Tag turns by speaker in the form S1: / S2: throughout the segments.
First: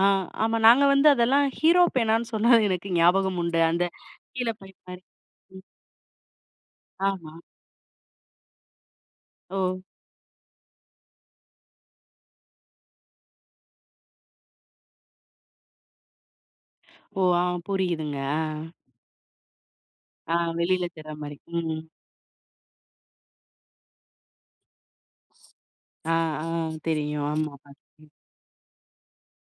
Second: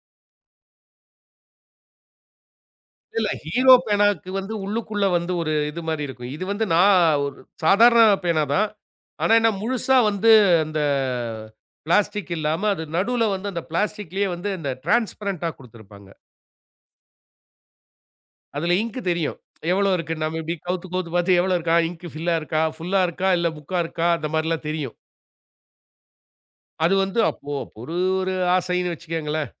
S1: ஆ, ஆமா. நாங்க வந்து அதெல்லாம் ஹீரோ பேனான்னு சொன்னா எனக்கு
S2: இல்ல.
S1: ஞாபகம் உண்டு.
S2: ஹீரோ
S1: அந்த
S2: பேனாக்கு
S1: கீழ
S2: வந்து
S1: பைப் மாரி
S2: உள்ளுக்குள்ள வந்து ஒரு
S1: ம்.
S2: இதுமாரி இருக்கும். இது வந்து நான்
S1: ஆமா.
S2: ஒரு சாதாரண பேனா தான். ஆனா என்ன,
S1: ஓ!
S2: முழுசா வந்து அந்த பிளாஸ்டிக் இல்லாம அது நடுவில வந்து அந்த பிளாஸ்டிக்லேயே வந்து இந்த டிரான்ஸ்பரன்ட்டா கொடுத்திருப்பாங்க.
S1: ஓ! ஆ. புரியுதுங்க ஆ.
S2: அதில இங்க் தெரியும். எவளோ இருக்கு.
S1: ஆ,
S2: நம்ம இப்பிடி
S1: வெளில
S2: கவுத்து, கவுத்து
S1: தெர்றமாரி.
S2: பார்த்து எவளோ இருக்கா?
S1: ம்.
S2: இங்க் ஃபில்லா இருக்கா? ஃபுல்லா இருக்கா? இல்ல முக்கா இருக்கா? அந்த மாரிலாம் தெரியும்.
S1: ஆ, ஆ.
S2: அது வந்து
S1: தெரியும்.
S2: அப்போ
S1: ஆமா,
S2: ஒரு,
S1: பாத்துருக்கேன்.
S2: ஒரு ஆசைன்னு வச்சுக்கங்களேன்!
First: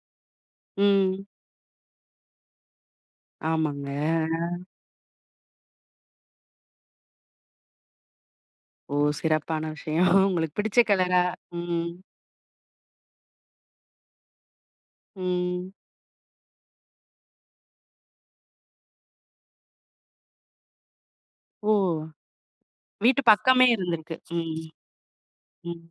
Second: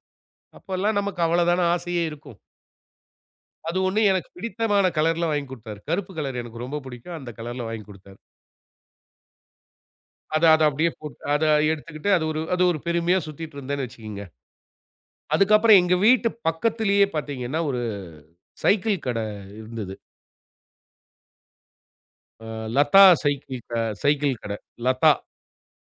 S2: அப்பல்லாம் நமக்கு
S1: ம்.
S2: அவ்வள தான ஆசையே இருக்கும். அது
S1: ஆமாங்க.
S2: ஒண்ணு எனக்குப்
S1: ஆ, ஆ.
S2: பிடித்தமான கலர்ல வாங்கிக் கொடுத்தாரு. கருப்பு கலர் எனக்கு ரொம்ப பிடிக்கும். அந்த கலர்ல வாங்கிக் கொடுத்தாரு.
S1: ஓ! சிறப்பான விஷயம்
S2: அத,
S1: உங்களுக்கு
S2: அத
S1: பிடிச்ச
S2: அப்பிடியே போட்டு
S1: கலரா
S2: அத
S1: ம், ம்.
S2: எடுத்துக்கிட்டு அது ஒரு அது ஒரு பெருமையா சுத்திட்டு இருந்தேன்னு வச்சுக்கீங்க.
S1: ம்.
S2: அதுக்கப்பறம் எங்க வீட்டு பக்கத்திலே பார்த்தீங்கன்னா, ஒரு சைக்கிள் கடை இருந்தது.
S1: ஓ!
S2: அ லதா
S1: வீட்டு
S2: சைக்கிள்
S1: பக்கமே
S2: ஆ
S1: இருந்துருக்கு.
S2: சைக்கிள் கடை
S1: ம்,
S2: லதா.
S1: ம், ம்.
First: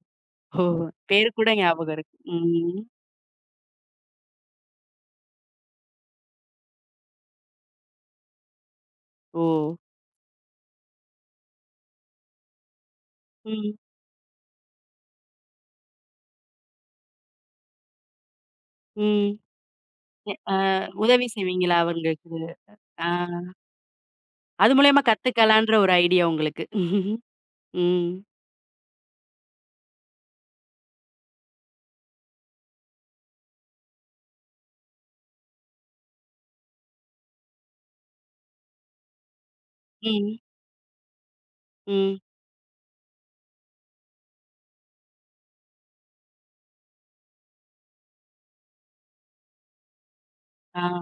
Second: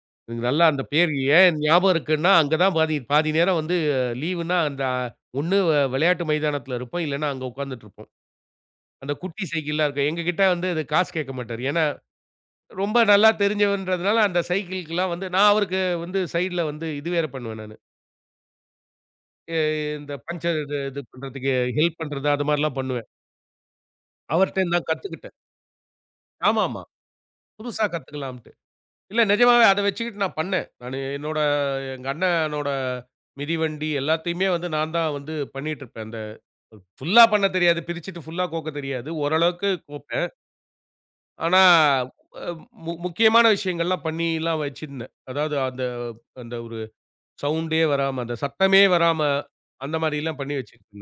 S2: நல்ல
S1: ஓ!
S2: அந்த பேரு
S1: பேர் கூட
S2: ஏன் ஞாபகம்
S1: ஞாபகம் இருக்கு.
S2: இருக்குன்னா, அங்கதான்
S1: ம்.
S2: பாதி பாதி நேரம் வந்து லீவ்னா அந்த ஒண்ணு அ விளையாட்டு மைதானத்தில இருப்போம். இல்லன்னா, அங்க உட்கார்ந்துட்டு இருப்போம். அந்த குட்டி
S1: ஓ!
S2: சைக்கிள்லாம் இருக்கும். எங்ககிட்ட வந்து காசு கேட்க மாட்டாரு. ஏன்னா, ரொம்ப நல்லா
S1: ம்.
S2: தெரிஞ்சவர்ன்றதுனால அந்த சைக்கிள்கிலாம் வந்து, நான் அவருக்கு வந்து சைட்ல வந்து இது வேற பண்ணுவேன், நானு.
S1: ம்.
S2: ஏ எ இந்த
S1: எ ஆ
S2: பங்சர் இது இது
S1: உதவி
S2: பண்றதுக்கு
S1: செய்வீங்களா
S2: ஹெல்ப் பண்றது,
S1: அவங்களுக்கு?
S2: அது மாரிலாம்
S1: ஆ.
S2: பண்ணுவேன். அவர்ட்ட
S1: அது
S2: நான்
S1: மூலியமா
S2: கத்துக்கிட்டேன்.
S1: கத்துக்கலான்ற ஒரு ஐடியா
S2: ஆமா,
S1: உங்களுக்கு
S2: ஆமா. புதுசா
S1: ம்.
S2: கத்துக்கலாம்ட்டு. இல்ல நிஜமாவே அத வச்சுக்கிட்டு நான் பண்னேன். நானு என்னோட, எங்க அண்ணனோட மிதிவண்டி எல்லாத்தையுமே வந்து நான் தான் வந்து பண்ணிட்டு இருப்பேன். அந்த ஃபுல்லா பண்ணத் தெரியாது. பிரிச்சுட்டு, புல்லா கோக்கத் தெரியாது. ஓரளவுக்கு கோப்பேன்.
S1: ம்.
S2: ஆனா,
S1: ம்.
S2: ஆ மு மு முக்கியமான விஷயங்கள்லாம் பண்ணில்லாம் வச்சிருந்தேன். அதாவது அந்த, அந்த ஒரு சவுண்ட்டே வராம அந்த சத்தமே வராம, அந்தமாரி எல்லாம் பண்ணி
S1: ஆ.
S2: வச்சிட்ருந்தேன்.